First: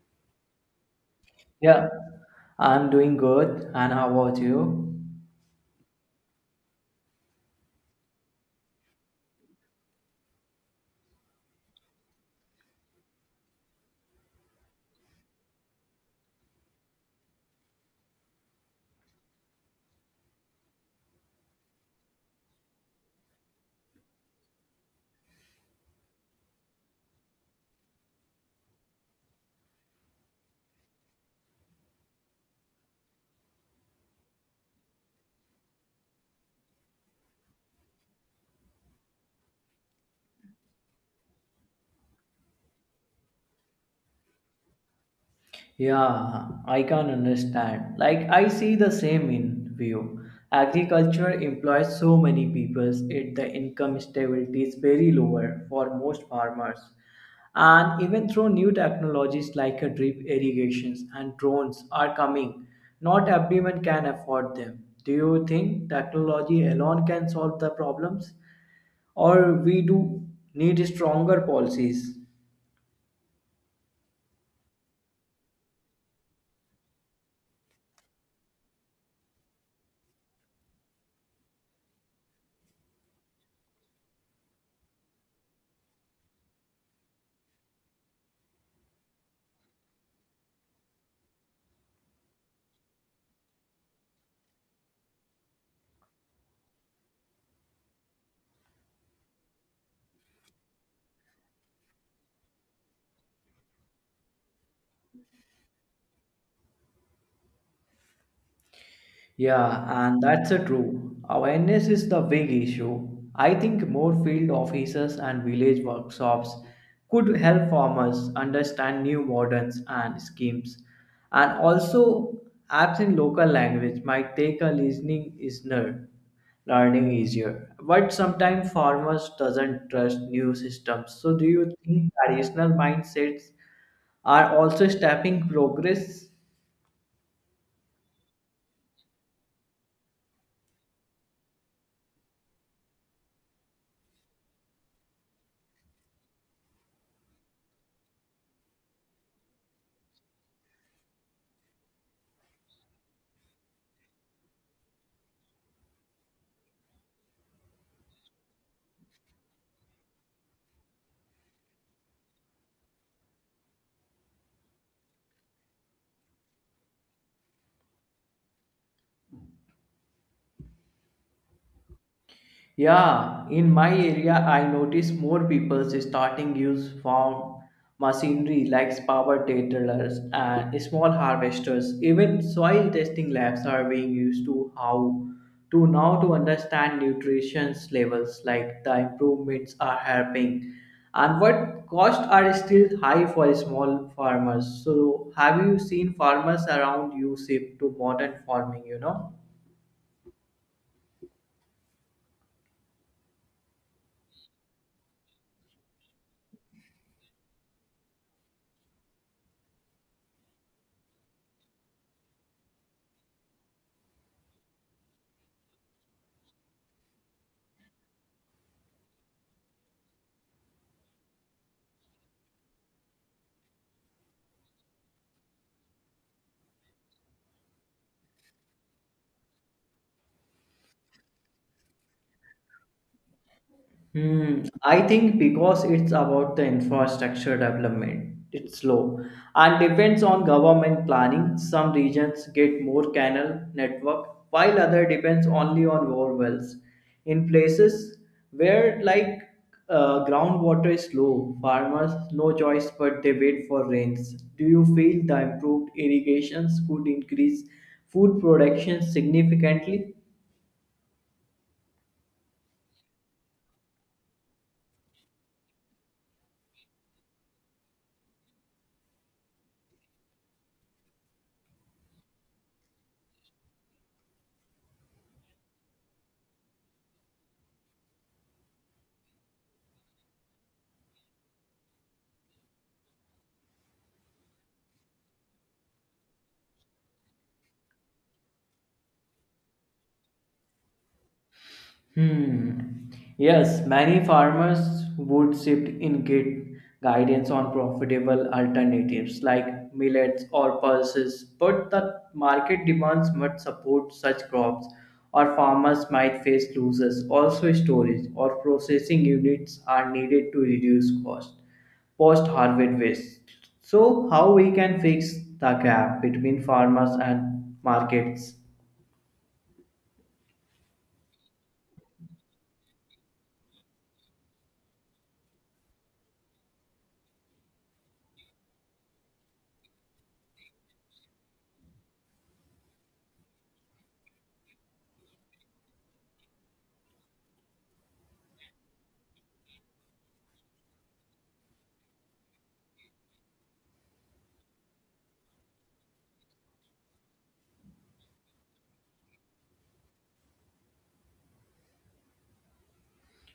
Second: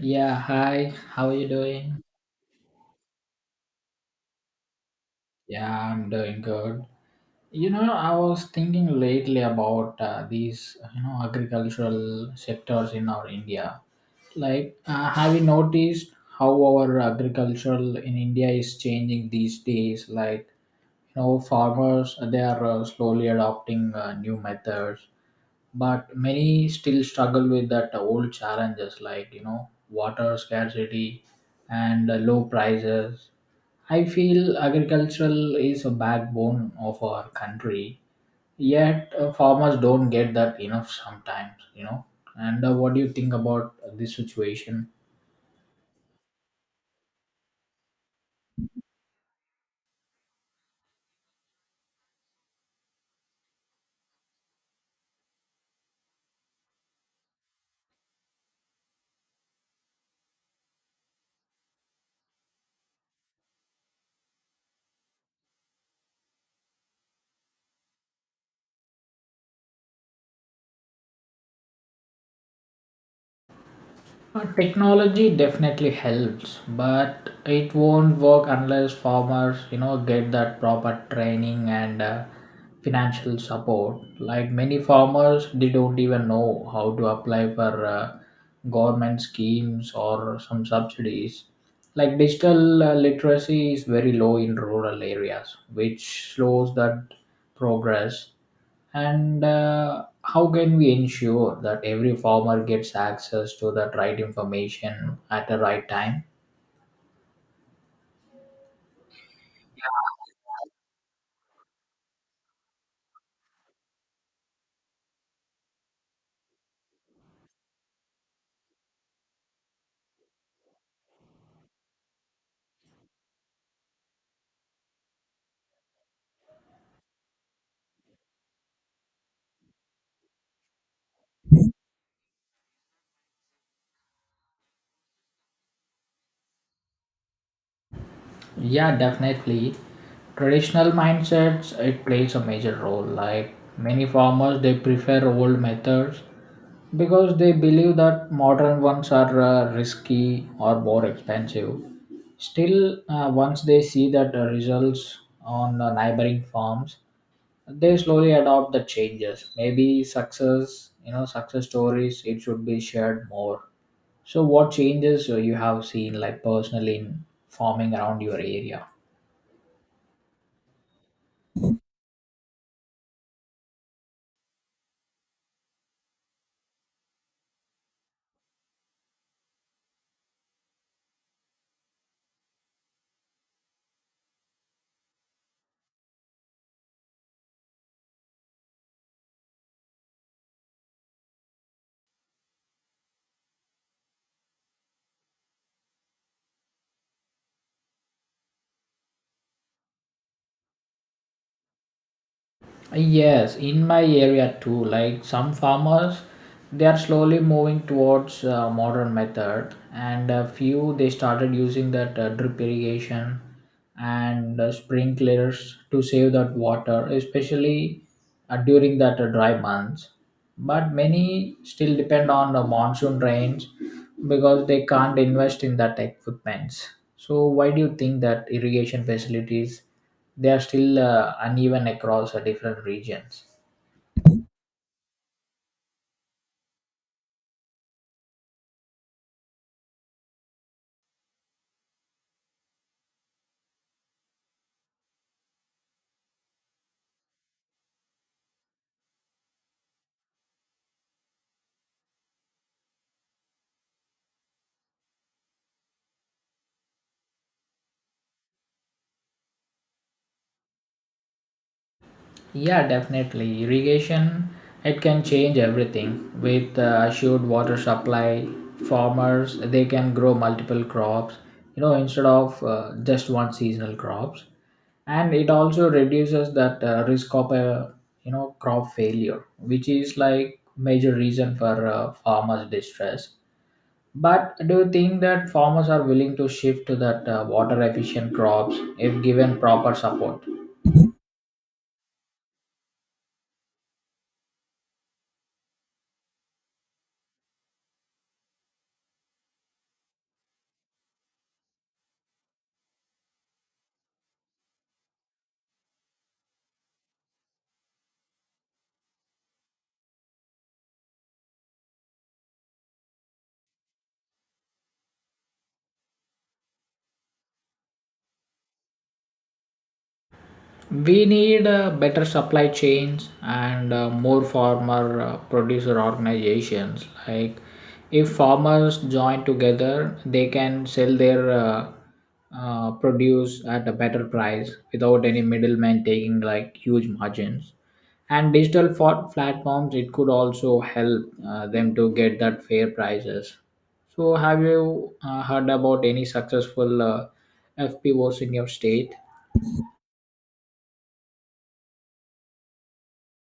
Yeah, hi. How are you Yeah, doing? I'm doing good. And how about you? Yeah, I'm doing good. I was thinking lately about these, agricultural sectors in our India. Have you noticed how our agricultural in India is changing these days? Farmers they are slowly adopting new methods, but many still struggle with that old challenges like, water scarcity and low prices. I feel agricultural is a backbone of our country, yet farmers don't get that enough sometimes. And what do you think about this situation? Yeah, I can understand. Like, I see the same in view. Agriculture employs so many people, yet the income stability is very lower for most farmers. And even through new technologies like a drip irrigations and drones are coming, not everyone can afford them. Do you think technology alone can solve the problems? Or we do need stronger policies? Technology definitely helps, but it won't work unless farmers, get that proper training and financial support. Like many farmers, they don't even know how to apply for government schemes or some subsidies. Like digital literacy is very low in rural areas, which slows that progress. And how can we ensure that every farmer gets access to that right information at the right time? Yeah, and that's a true. Awareness is the big issue. I think more field offices and village workshops could help farmers understand new models and schemes. And also, apps in local language might take a listening listener learning easier. But sometimes farmers doesn't trust new systems. So do you think traditional mindsets are also stopping progress? Yeah, definitely traditional mindsets it plays a major role. Like many farmers they prefer old methods because they believe that modern ones are risky or more expensive. Still, once they see that the results on neighboring farms they slowly adopt the changes. Maybe success, success stories it should be shared more. So what changes you have seen like personally in farming around your area? Yeah, in my area, I notice more people starting use farm machinery like power tillers and small harvesters. Even soil testing labs are being used to how to now to understand nutrition levels. Like the improvements are helping, and what costs are still high for small farmers. So, have you seen farmers around you shift to modern farming? Yes, in my area too, like some farmers they are slowly moving towards modern method, and a few they started using that drip irrigation and sprinklers to save that water, especially during that dry months. But many still depend on the monsoon rains because they can't invest in that equipment. So why do you think that irrigation facilities they are still uneven across different regions? Hmm, I think because it's about the infrastructure development, it's slow and depends on government planning. Some regions get more canal network, while other depends only on bore wells. In places where like groundwater is low, farmers no choice but they wait for rains. Do you feel the improved irrigations could increase food production significantly? Yeah, definitely irrigation it can change everything. With assured water supply farmers they can grow multiple crops, instead of just one seasonal crops. And it also reduces that risk of a, crop failure, which is like major reason for farmers distress. But do you think that farmers are willing to shift to that water efficient crops if given proper support? Hmm. Yes, many farmers would shift in get guidance on profitable alternatives like millets or pulses, but the market demands must support such crops, or farmers might face losses. Also, storage or processing units are needed to reduce cost post harvest waste. So, how we can fix the gap between farmers and markets? We need better supply chains and more farmer producer organizations. Like, if farmers join together, they can sell their produce at a better price without any middleman taking like huge margins. And digital platforms, it could also help them to get that fair prices. So, have you heard about any successful FPOs in your state?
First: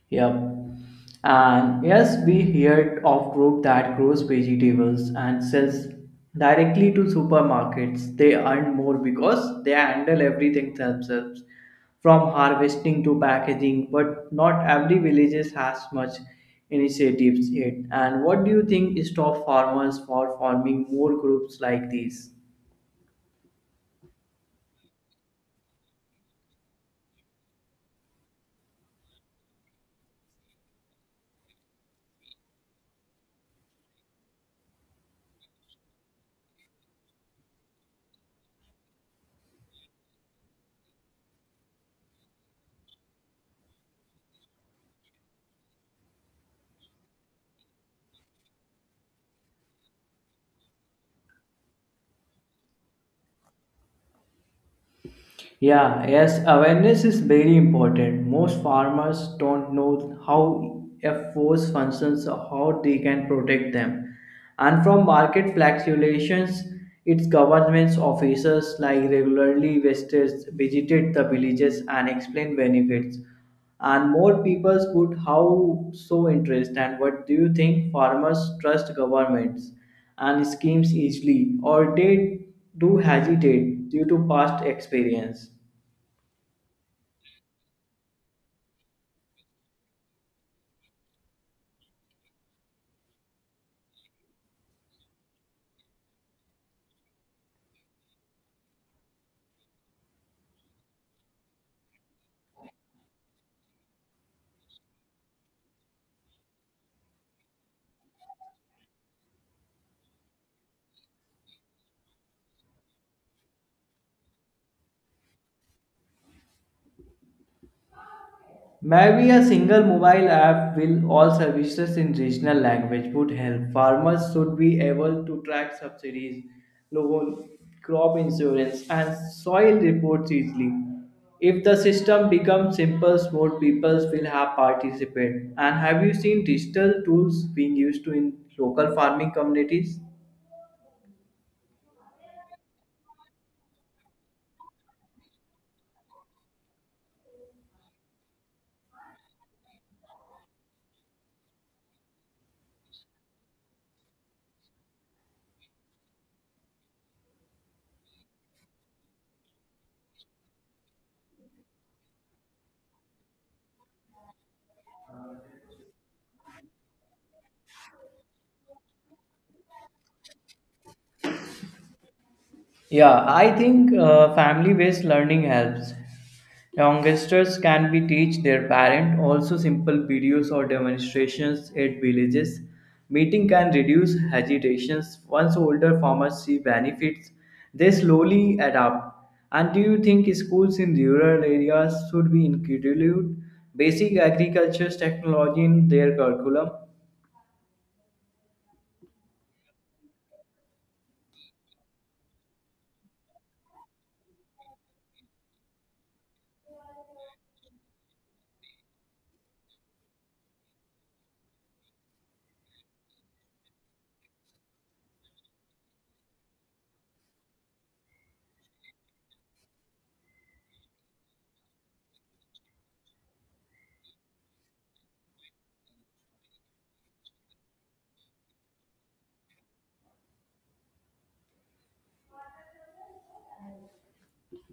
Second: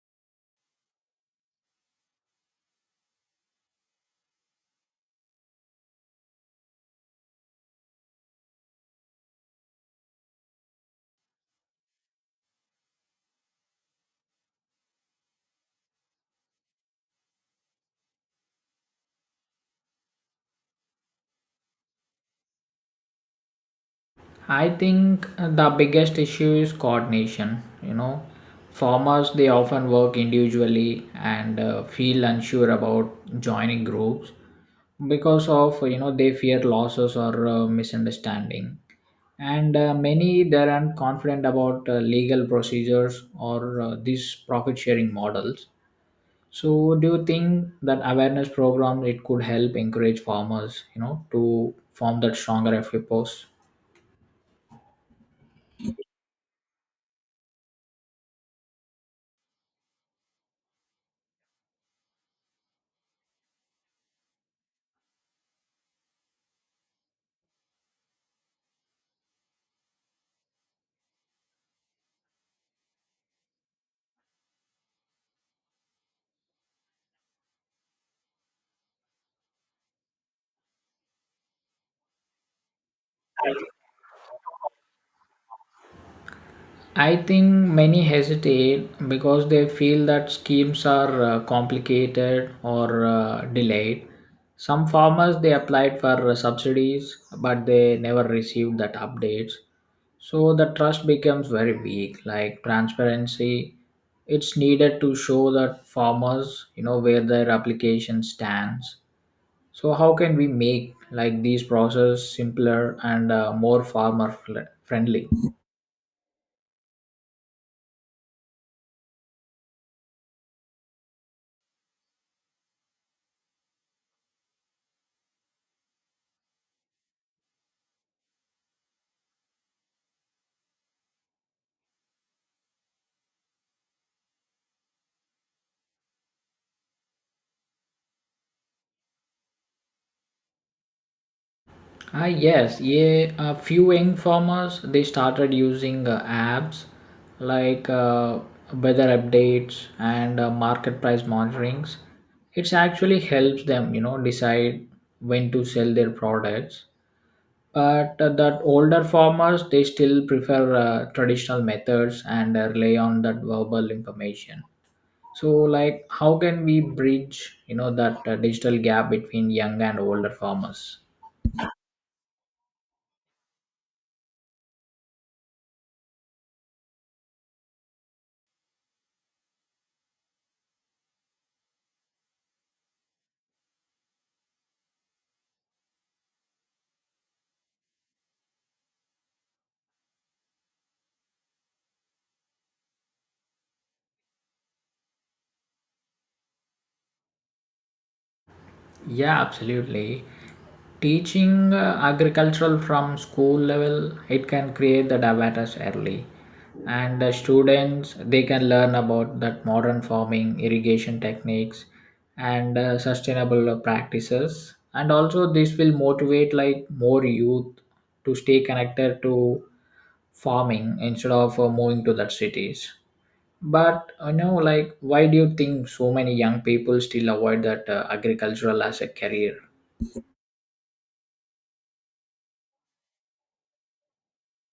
Yep. And yes, we heard of group that grows vegetables and sells directly to supermarkets. They earn more because they handle everything themselves, from harvesting to packaging. But not every villages has much initiatives yet. And what do you think stop farmers for forming more groups like these? I think the biggest issue is coordination. Farmers they often work individually and feel unsure about joining groups because of, they fear losses or misunderstanding. And many they aren't confident about legal procedures or these profit sharing models. So, do you think that awareness program it could help encourage farmers, to form that stronger FPOs? Yeah, yes, awareness is very important. Most farmers don't know how a force functions or how they can protect them. And from market fluctuations, its government's officers like regularly visitors visited the villages and explained benefits. And more people put how so interest, and what do you think, farmers trust governments and schemes easily, or they do hesitate due to past experience? I think many hesitate because they feel that schemes are complicated or delayed. Some farmers they applied for subsidies but they never received that updates. So the trust becomes very weak. Like transparency, it's needed to show that farmers, where their application stands. So how can we make like these process simpler and more farmer friendly? Maybe a single mobile app will all services in regional language would help. Farmers should be able to track subsidies, loan, crop insurance, and soil reports easily. If the system becomes simple, more people will have participate. And have you seen digital tools being used to in local farming communities? Ah, yes, yeah. A few young farmers they started using apps like weather updates and market price monitorings. It's actually helps them, decide when to sell their products. But that older farmers they still prefer traditional methods and rely on that verbal information. So, like, how can we bridge, that digital gap between young and older farmers? Yeah, I think family-based learning helps. Youngsters can be teach their parent also simple videos or demonstrations at villages. Meeting can reduce hesitations. Once older farmers see benefits, they slowly adapt. And do you think schools in rural areas should be include basic agriculture technology in their curriculum? Yeah, absolutely. Teaching agricultural from school level, it can create that awareness early, and students they can learn about that modern farming, irrigation techniques, and sustainable practices. And also, this will motivate like more youth to stay connected to farming instead of moving to that cities. But why do you think so many young people still avoid that agricultural as a career?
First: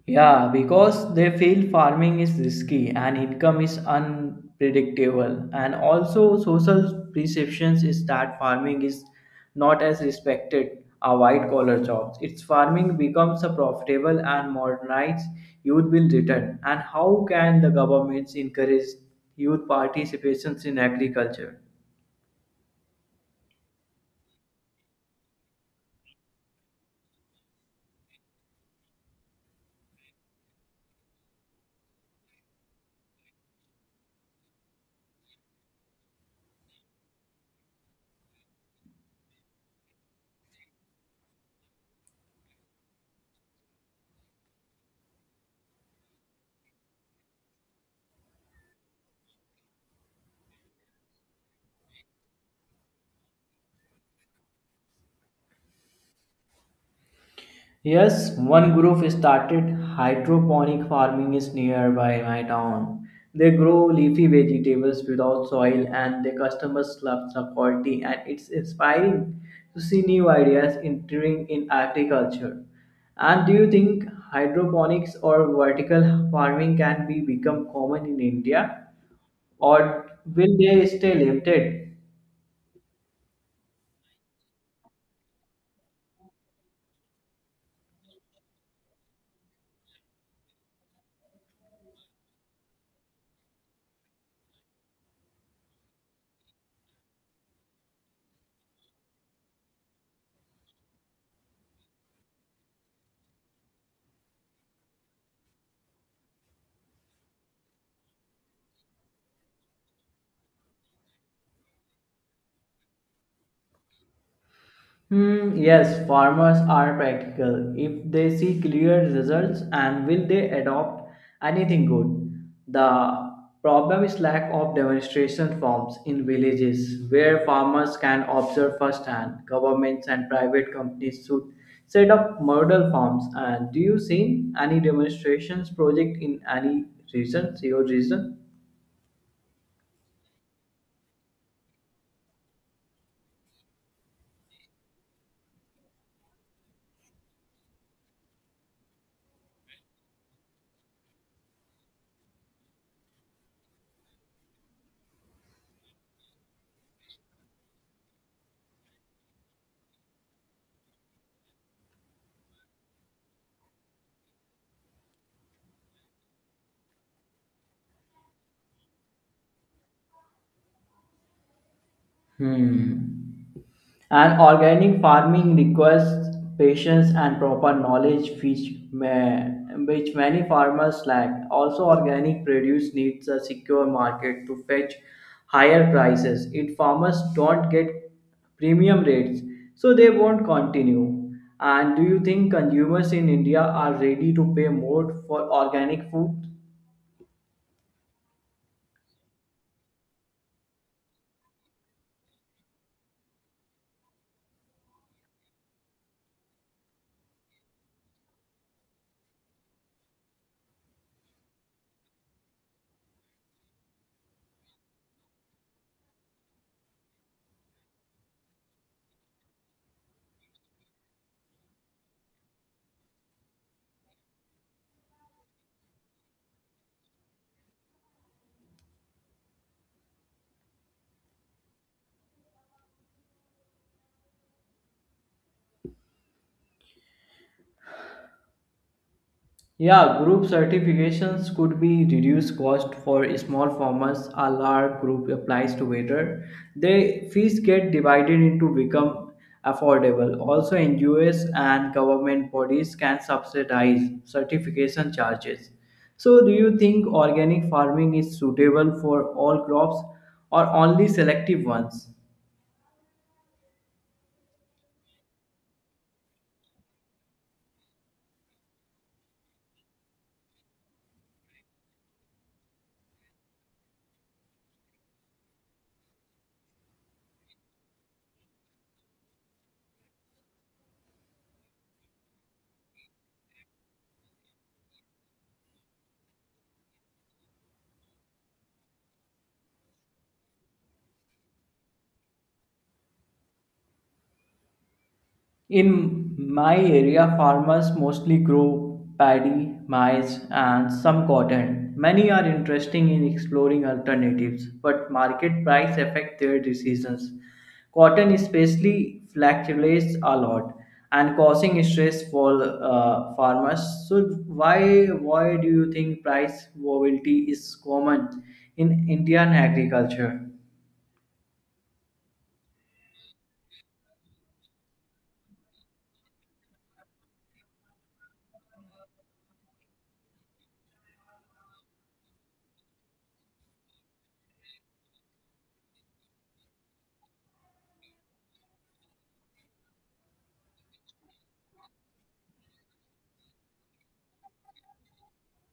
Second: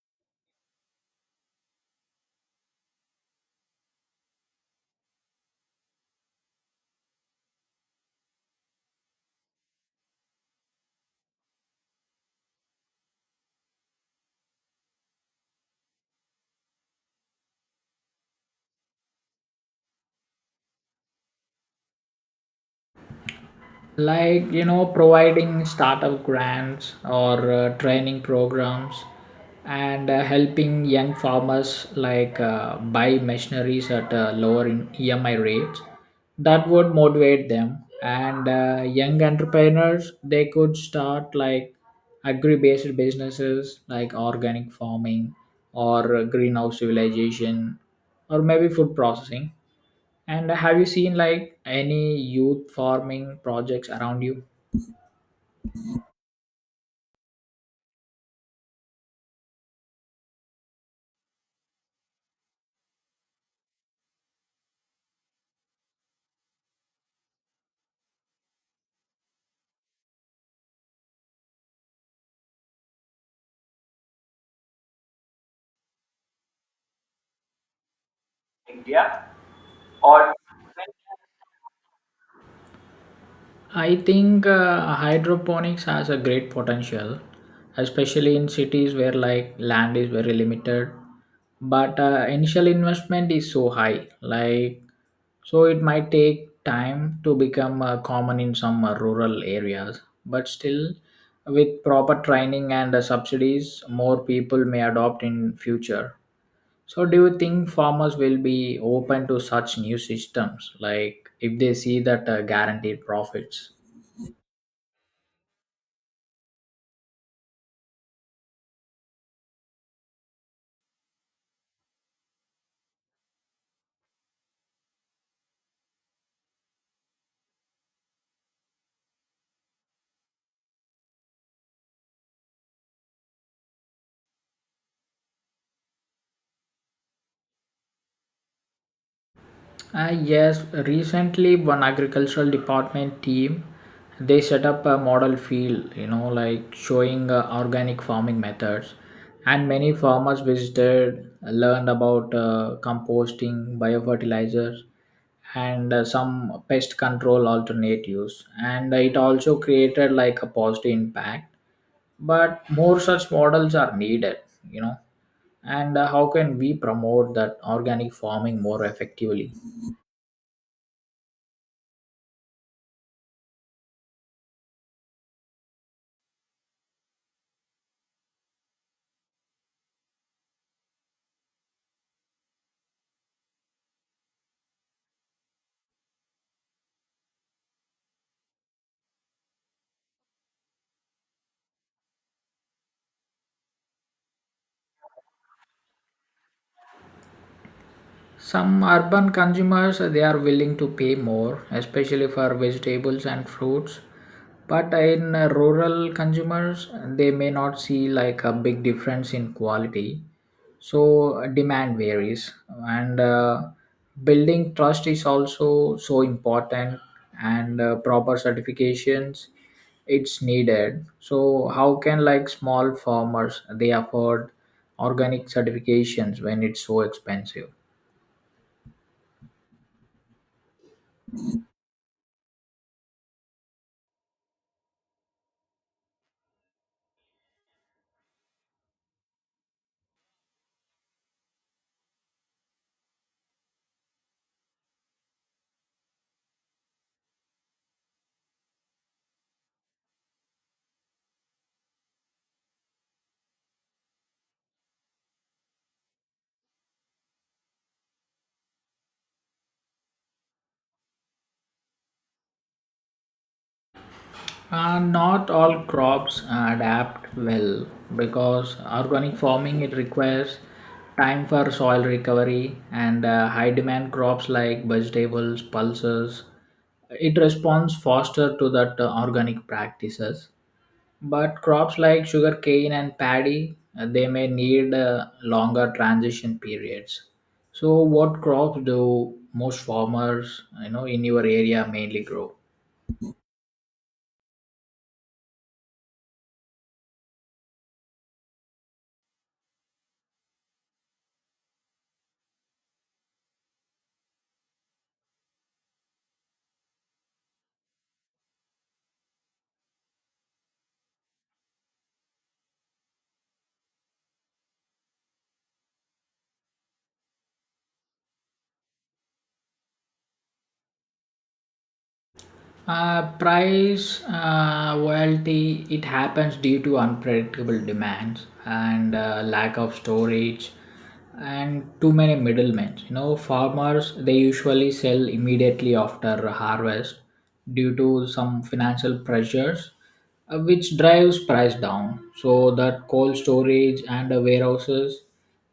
Yeah, because they feel farming is risky and income is unpredictable. And also, social perceptions is that farming is not as respected a white collar jobs. It's farming becomes a profitable and modernized youth will return. And how can the governments encourage youth participations in agriculture? Like, providing startup grants or training programs and helping young farmers like buy machineries at lower in emi rates. That would motivate them. And young entrepreneurs they could start like agri-based businesses like organic farming or greenhouse civilization or maybe food processing. And have you seen like any youth farming projects around you? Yes, one group started hydroponic farming is nearby my town. They grow leafy vegetables without soil and their customers love the quality and it's inspiring to see new ideas entering in agriculture. And do you think hydroponics or vertical farming can be become common in India or will they stay limited? I think hydroponics has a great potential, especially in cities where like land is very limited, but initial investment is so high. Like so, it might take time to become common in some rural areas, but still, with proper training and subsidies, more people may adopt in future. So, do you think farmers will be open to such new systems, like if they see that guaranteed profits? Hmm, yes, farmers are practical. If they see clear results and will they adopt anything good? The problem is lack of demonstration farms in villages where farmers can observe firsthand. Governments and private companies should set up model farms. And do you see any demonstrations project in any region, your region? Yes, recently one agricultural department team they set up a model field, like showing organic farming methods, and many farmers visited, learned about composting, biofertilizers, and some pest control alternatives. And it also created like a positive impact, but more such models are needed you know and how can we promote that organic farming more effectively? Hmm. And organic farming requires patience and proper knowledge, which many farmers lack. Also, organic produce needs a secure market to fetch higher prices. If farmers don't get premium rates, so they won't continue. And do you think consumers in India are ready to pay more for organic food? Some urban consumers they are willing to pay more, especially for vegetables and fruits. But in rural consumers, they may not see like a big difference in quality. So demand varies, and building trust is also so important, and proper certifications it's needed. So how can like small farmers they afford organic certifications when it's so expensive? Yeah, group certifications could be reduced cost for small farmers. A large group applies together. The fees get divided into become affordable. Also, NGOs and government bodies can subsidize certification charges. So, do you think organic farming is suitable for all crops or only selective ones? Not all crops adapt well because organic farming it requires time for soil recovery, and high demand crops like vegetables, pulses. It responds faster to that organic practices. But crops like sugarcane and paddy, they may need longer transition periods. So, what crops do most farmers, in your area mainly grow? In my area, farmers mostly grow paddy, maize, and some cotton. Many are interested in exploring alternatives, but market price affect their decisions. Cotton especially fluctuates a lot and causing stress for farmers. So why do you think price volatility is common in Indian agriculture? Price volatility it happens due to unpredictable demands and lack of storage and too many middlemen. Farmers they usually sell immediately after harvest due to some financial pressures, which drives price down. So that cold storage and warehouses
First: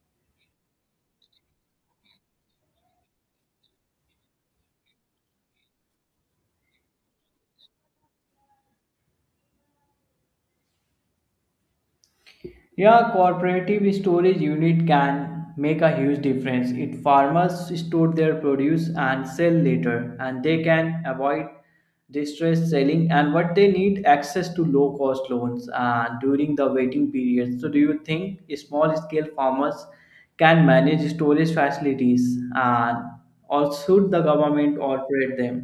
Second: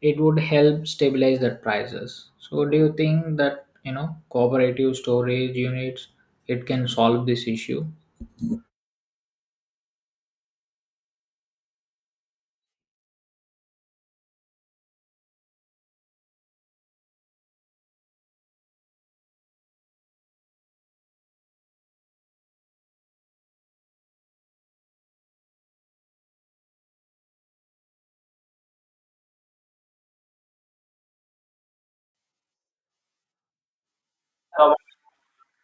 it would help stabilize the prices. So, do you think that, cooperative storage units it can solve this issue? Yeah, cooperative storage unit can make a huge difference. It farmers store their produce and sell later, and they can avoid distress selling and what they need access to low cost loans and during the waiting period. So, do you think small scale farmers can manage storage facilities and or should the government operate them?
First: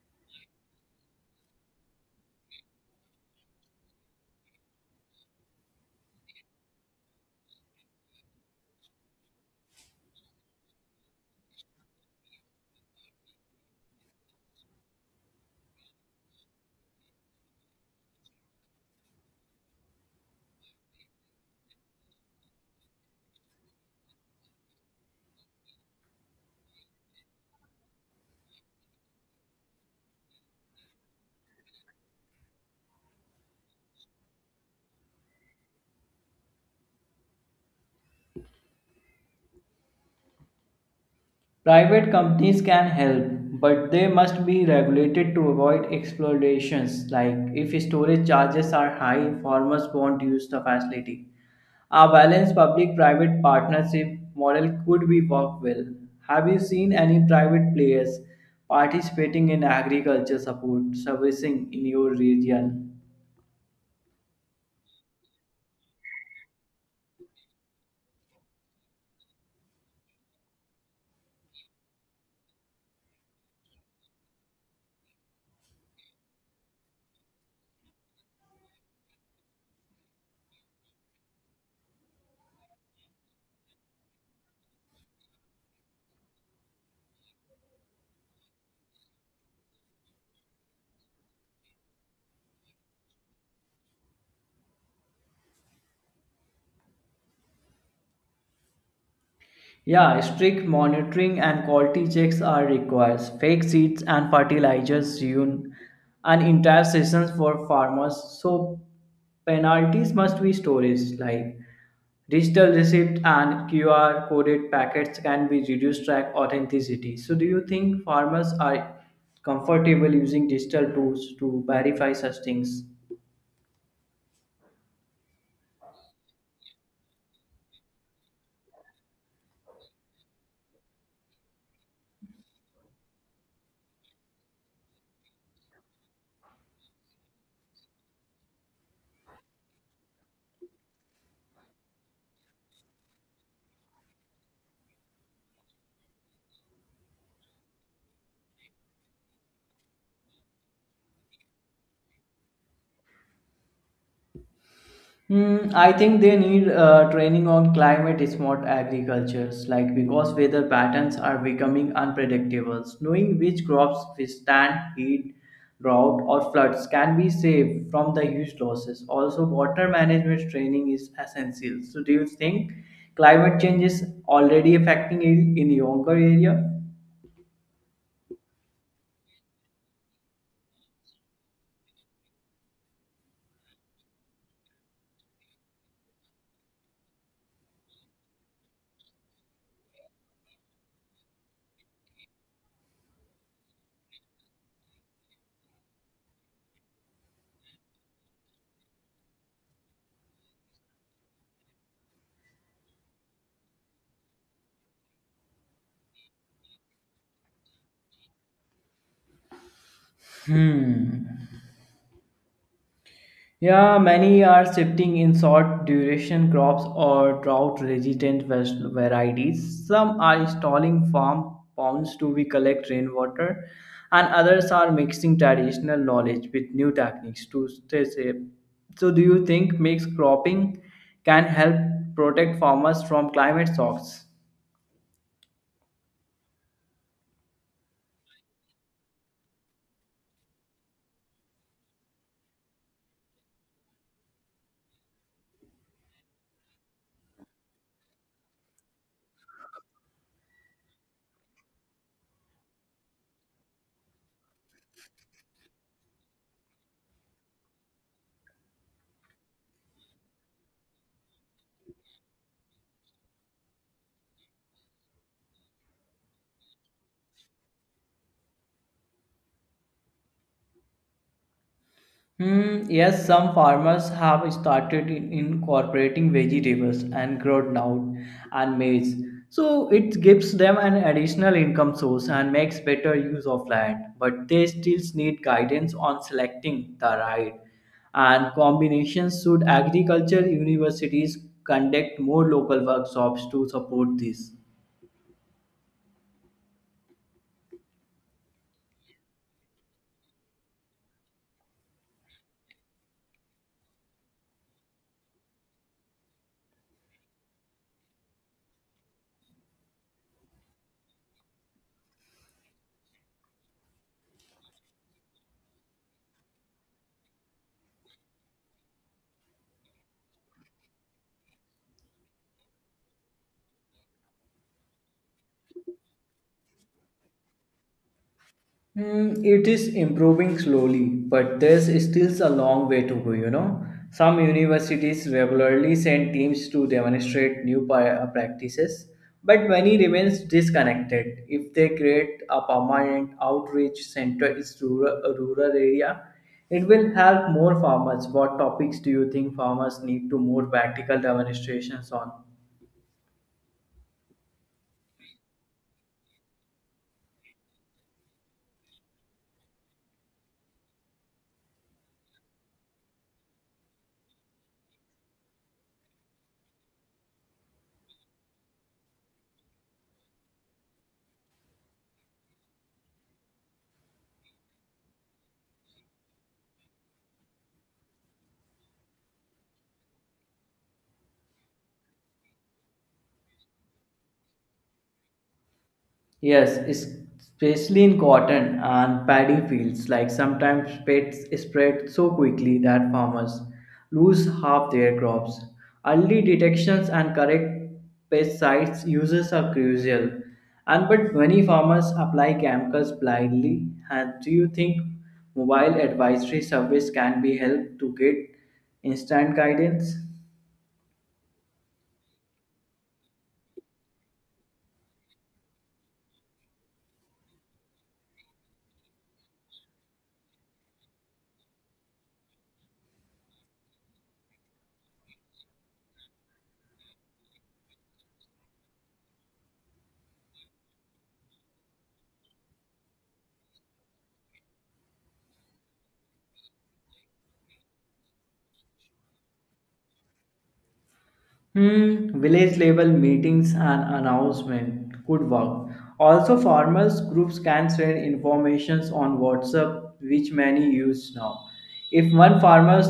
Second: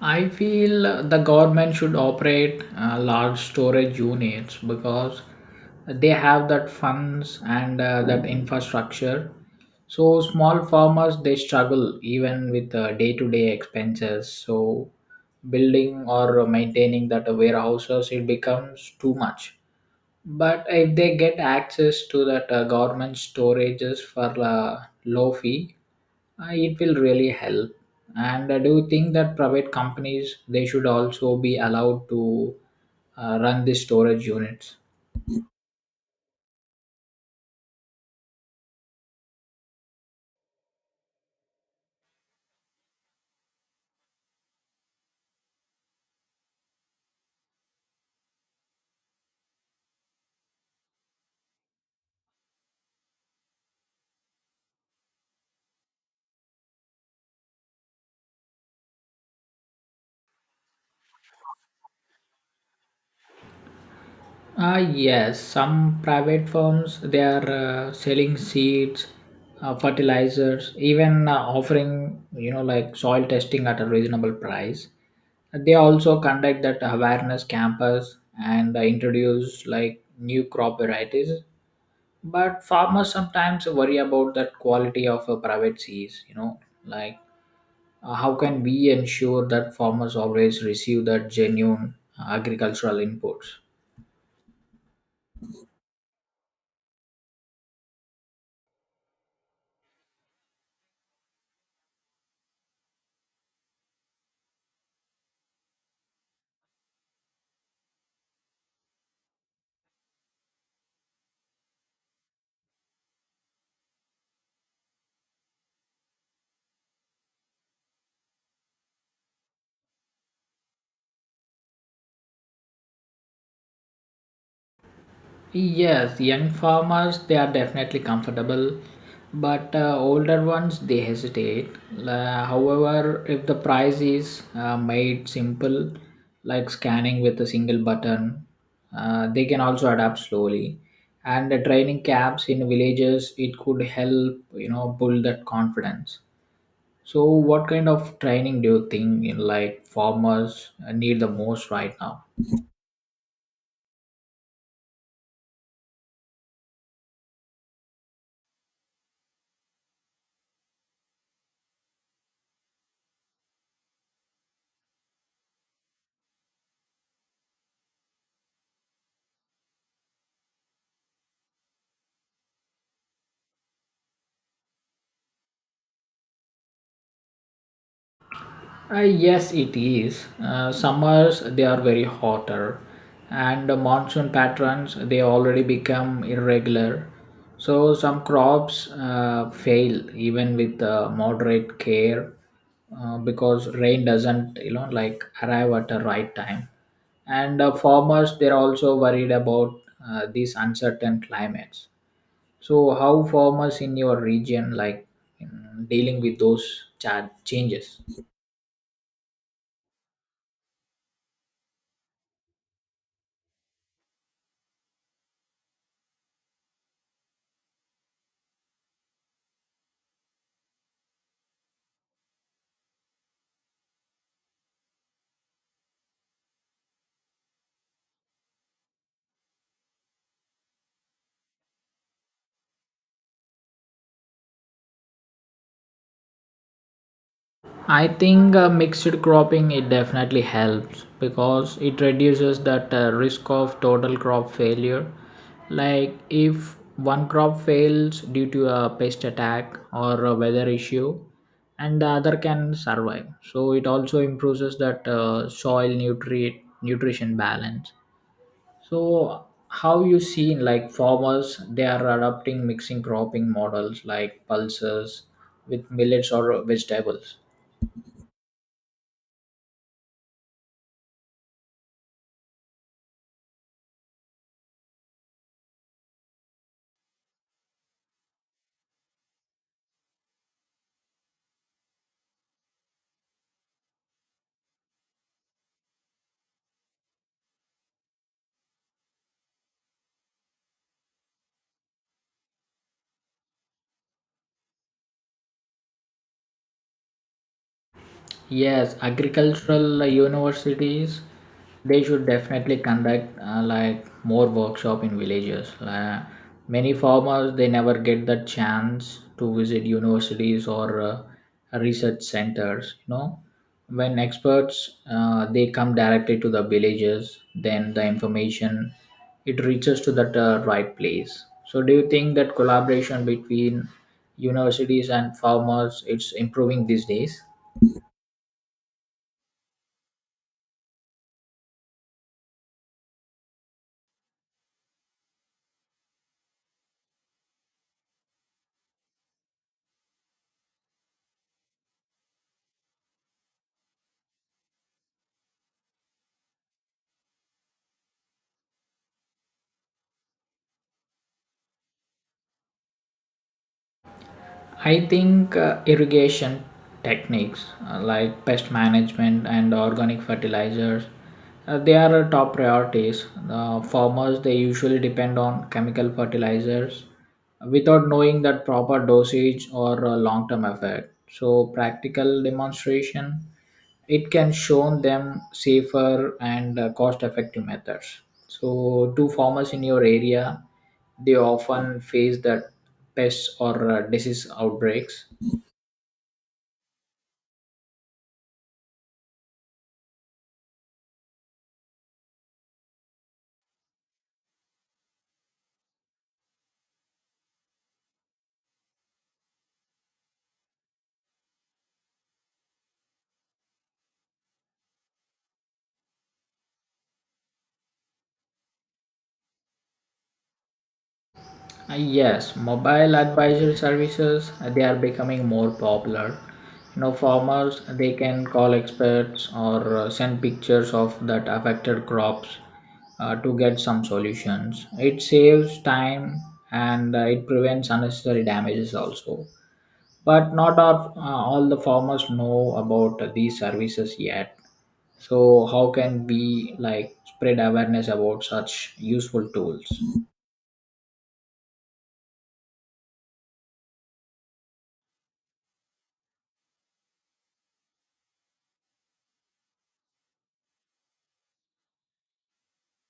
I feel the government should operate large storage units because they have that funds and that infrastructure. So small farmers they struggle even with day to day expenses. So building or maintaining that warehouses it becomes too much. But if they get access to that government storages for low fee, it will really help. And I do think that private companies they should also be allowed to run these storage units. Private companies can help, but they must be regulated to avoid exploitations. Like if storage charges are high, farmers won't use the facility. A balanced public-private partnership model could be worked well. Have you seen any private players participating in agriculture support servicing in your region? Ah, yes, some private firms they are selling seeds, fertilizers, even offering, like soil testing at a reasonable price. They also conduct that awareness campus and introduce like new crop varieties. But farmers sometimes worry about that quality of a private seeds. How can we ensure that farmers always receive that genuine agricultural inputs? Yeah, strict monitoring and quality checks are required. Fake seeds and fertilizers ruin an entire season for farmers. So penalties must be storage like digital receipt and QR coded packets can be reduced track authenticity. So do you think farmers are comfortable using digital tools to verify such things? Yes, young farmers they are definitely comfortable, but older ones they hesitate. However, if the price is made simple, like scanning with a single button, they can also adapt slowly. And the training camps in villages it could help, build that confidence. So, what kind of training do you think in like farmers need the most right now? Hmm, I think they need training on climate smart agricultures, like because weather patterns are becoming unpredictable. Knowing which crops withstand heat, drought, or floods can be saved from the huge losses. Also, water management training is essential. So, do you think climate change is already affecting it in your area? Yes, it is. Summers they are very hotter, and the monsoon patterns they already become irregular. So some crops fail even with moderate care, because rain doesn't, like arrive at the right time. And farmers they're also worried about these uncertain climates. So how farmers in your region like, mm, dealing with those changes? Yeah, many are shifting in short duration crops or drought resistant varieties. Some are installing farm ponds to be collect rainwater, and others are mixing traditional knowledge with new techniques to stay safe. So, do you think mixed cropping can help protect farmers from climate shocks? I think mixed cropping it definitely helps because it reduces that risk of total crop failure. Like if one crop fails due to a pest attack or a weather issue, and the other can survive. So it also improves that soil nutrient nutrition balance. So how you seen like farmers they are adopting mixing cropping models like pulses with millets or vegetables? Hmm, yes, some farmers have started in incorporating vegetables and groundnut and maize. So it gives them an additional income source and makes better use of land. But they still need guidance on selecting the right and combinations. Should agriculture universities conduct more local workshops to support this? Yes, agricultural universities they should definitely conduct more workshop in villages. Many farmers they never get the chance to visit universities or research centers. When experts they come directly to the villages, then the information it reaches to that right place. So, do you think that collaboration between universities and farmers it's improving these days? Mm, it is improving slowly, but there's still a long way to go, you know. Some universities regularly send teams to demonstrate new practices, but many remains disconnected. If they create a permanent outreach center in rural area, it will help more farmers. What topics do you think farmers need to more practical demonstrations on? I think irrigation techniques like pest management and organic fertilizers they are top priorities. Farmers they usually depend on chemical fertilizers without knowing that proper dosage or long term effect. So practical demonstration it can show them safer and cost effective methods. So do farmers in your area they often face that pests or disease outbreaks? Yes, especially in cotton and paddy fields, like sometimes pests spread so quickly that farmers lose half their crops. Early detections and correct pesticides uses are crucial. And but many farmers apply chemicals blindly. And do you think mobile advisory service can be help to get instant guidance? Yes, mobile advisory services they are becoming more popular. You know, farmers they can call experts or send pictures of that affected crops to get some solutions. It saves time and it prevents unnecessary damages also. But not all, all the farmers know about these services yet. So how can we like spread awareness about such useful tools? Hmm, village level meetings and announcement could work. Also, farmers groups can send informations on WhatsApp, which many use now. If one farmer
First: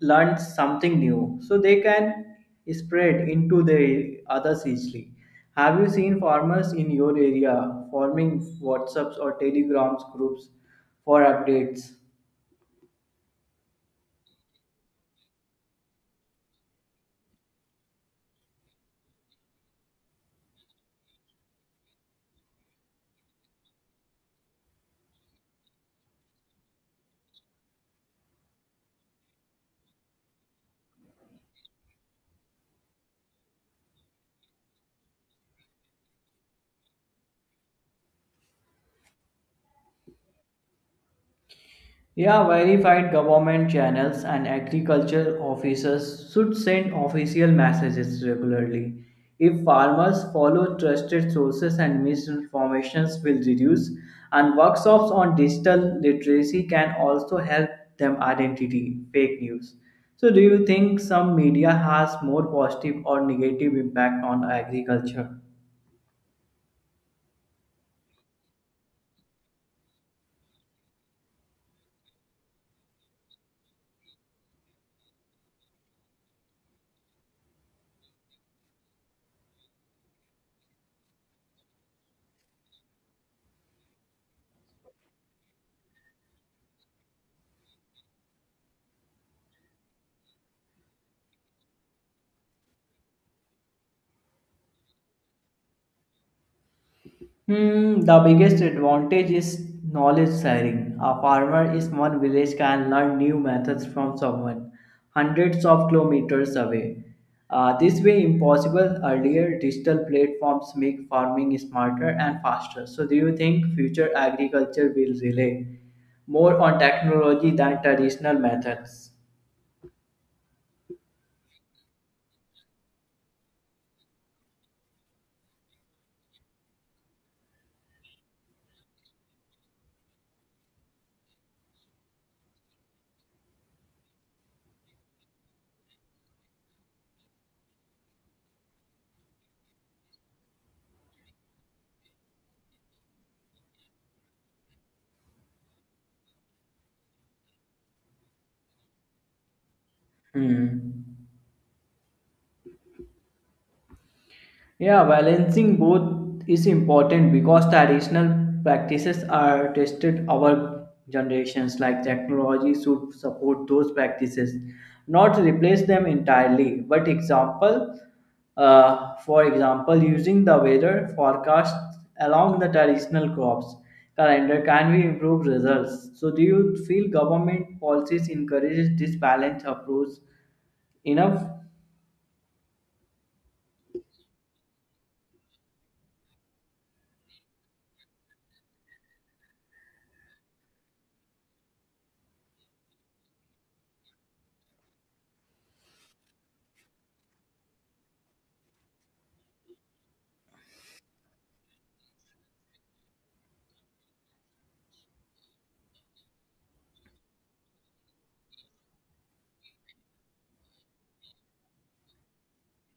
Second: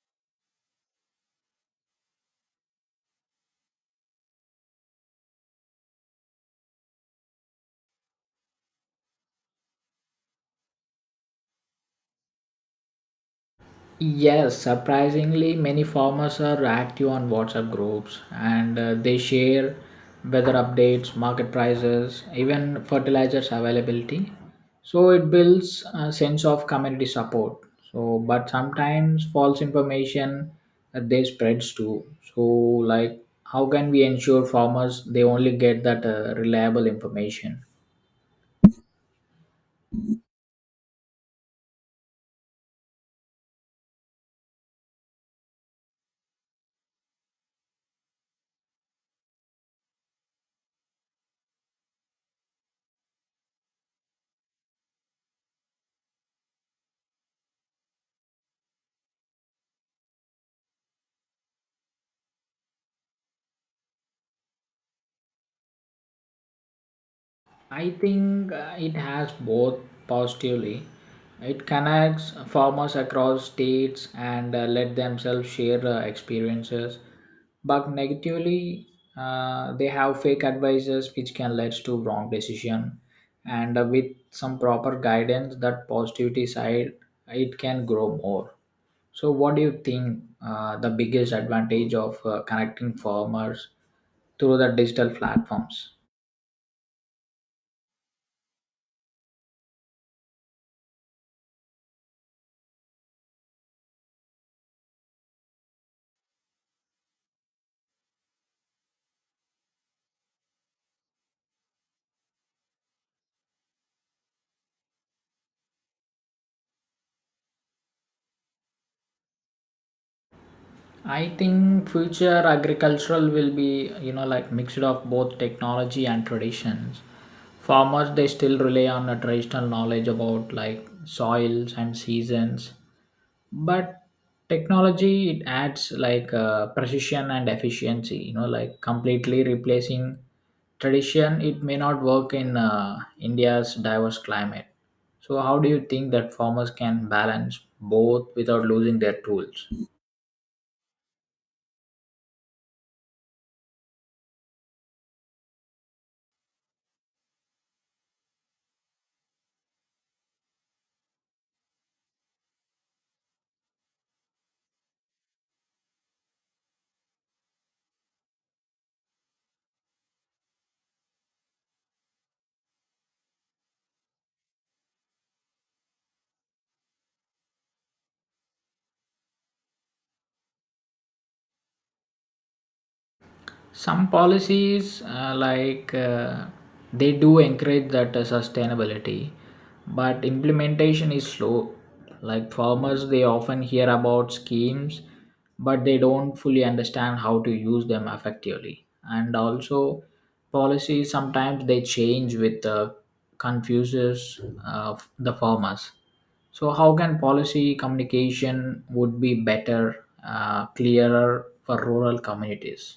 learns something new, so they can spread into the others easily. Have you seen farmers in your area forming WhatsApps or Telegrams groups for updates? Yes, surprisingly, many farmers are active on WhatsApp groups and they share weather updates, market prices, even fertilizers availability. So it builds a sense of community support. So, but sometimes false information they spreads too. So, like, how can we ensure farmers they only get that reliable information? Yeah, verified government channels and agriculture officers should send official messages regularly. If farmers follow trusted sources and misinformations will reduce and workshops on digital literacy can also help them identity fake news. So do you think some media has more positive or negative impact on agriculture? I think it has both positively. It connects farmers across states and let themselves share experiences. But negatively, they have fake advices which can lead to wrong decision. And with some proper guidance, that positivity side, it can grow more. So, what do you think the biggest advantage of connecting farmers through the digital platforms? Hmm, the biggest advantage is knowledge sharing. A farmer in one village can learn new methods from someone hundreds of kilometers away. This way, impossible earlier digital platforms make farming smarter and faster. So, do you think future agriculture will rely more on technology than traditional methods? I think future agricultural will be, you know, like mixed of both technology and traditions. Farmers they still rely on a traditional knowledge about like soils and seasons, but technology it adds like precision and efficiency. You know, like completely replacing tradition it may not work in India's diverse climate. So how do you think that farmers can balance both without losing their tools? Hmm. Yeah, balancing both is important because traditional practices are tested our generations like technology should support those practices, not replace them entirely. For example, using the weather forecast along the traditional crops calendar can we improve results. So do you feel government policies encourages this balanced approach enough? Some policies they do encourage that sustainability, but implementation is slow. Like farmers they often hear about schemes, but they don't fully understand how to use them effectively. And also policies sometimes they change with confuses the farmers. So how can policy communication would be better, clearer for rural communities?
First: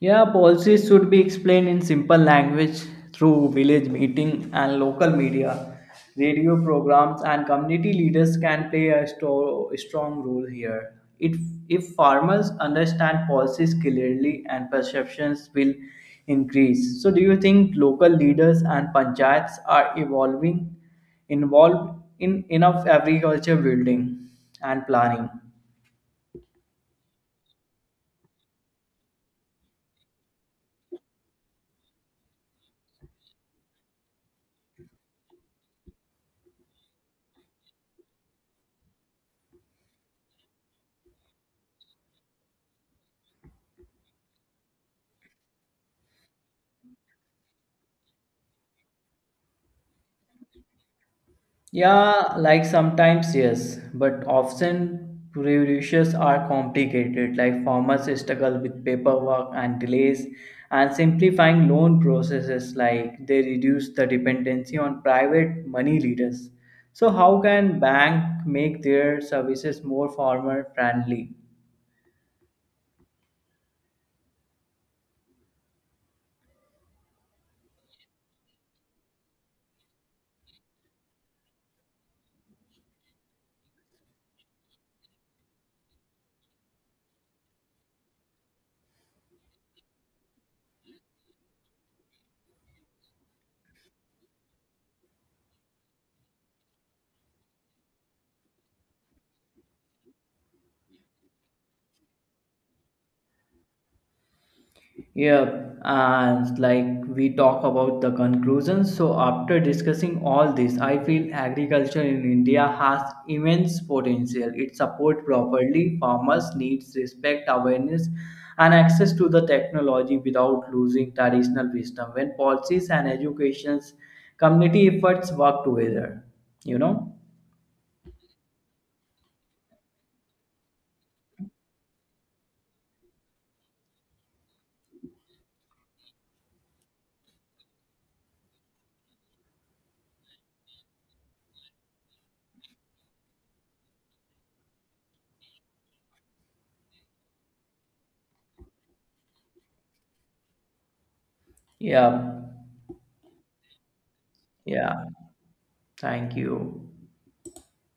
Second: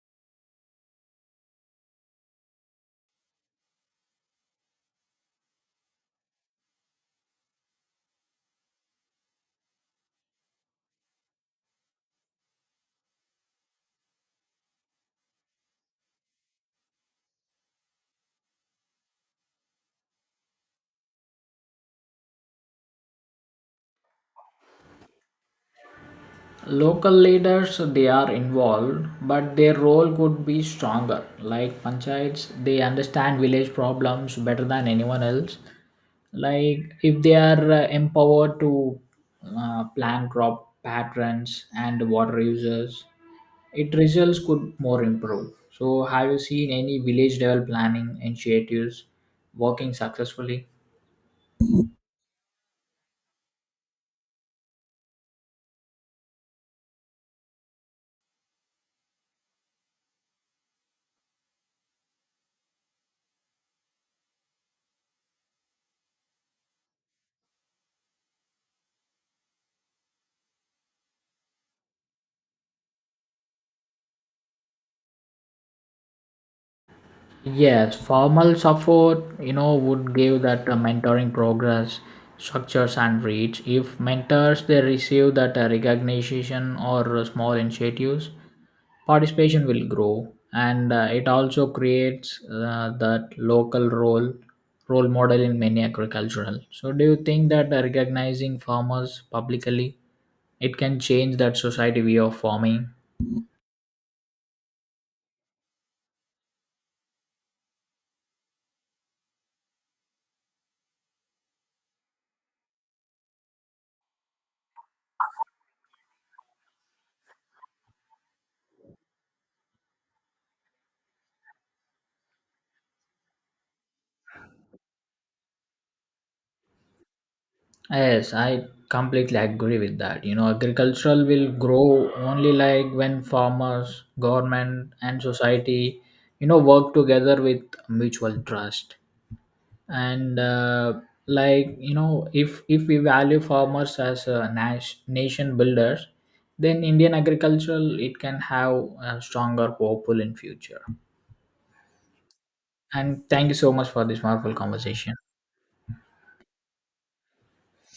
Yeah, policies should be explained in simple language through village meeting and local media, radio programs, and community leaders can play a strong role here. If, if farmers understand policies clearly and perceptions will increase. So, do you think local leaders and panchayats are evolving involved in enough agriculture building and planning? Local leaders they are involved, but their role could be stronger. Like panchayats they understand village problems better than anyone else. Like if they are empowered to plan crop patterns and water uses, it results could more improve. So have you seen any village level planning initiatives working successfully? Yeah, like sometimes yes, but often producers are complicated, like farmers struggle with paperwork and delays, and simplifying loan processes, like they reduce the dependency on private money lenders. So how can bank make their services more farmer friendly? Yes, formal support, you know, would give that mentoring progress, structures and reach. If mentors they receive that recognition or small initiatives, participation will grow, and it also creates that local role model in many agricultural. So, do you think that recognizing farmers publicly, it can change that society view of farming? Yeah, and like we talk about the conclusions. So, after discussing all this, I feel agriculture in India has immense potential. It supports properly farmers needs respect, awareness, and access to the technology without losing traditional wisdom. When policies and education's community efforts work together, you know. Yes, I completely agree with that. You know, agricultural will grow only like when farmers, government, and society, you know, work together with mutual trust. And like you know, If we value farmers as nation builders, then Indian agricultural it can have a stronger, hopeful in future. Yeah, And thank you so much for this wonderful yeah. conversation. Thank you.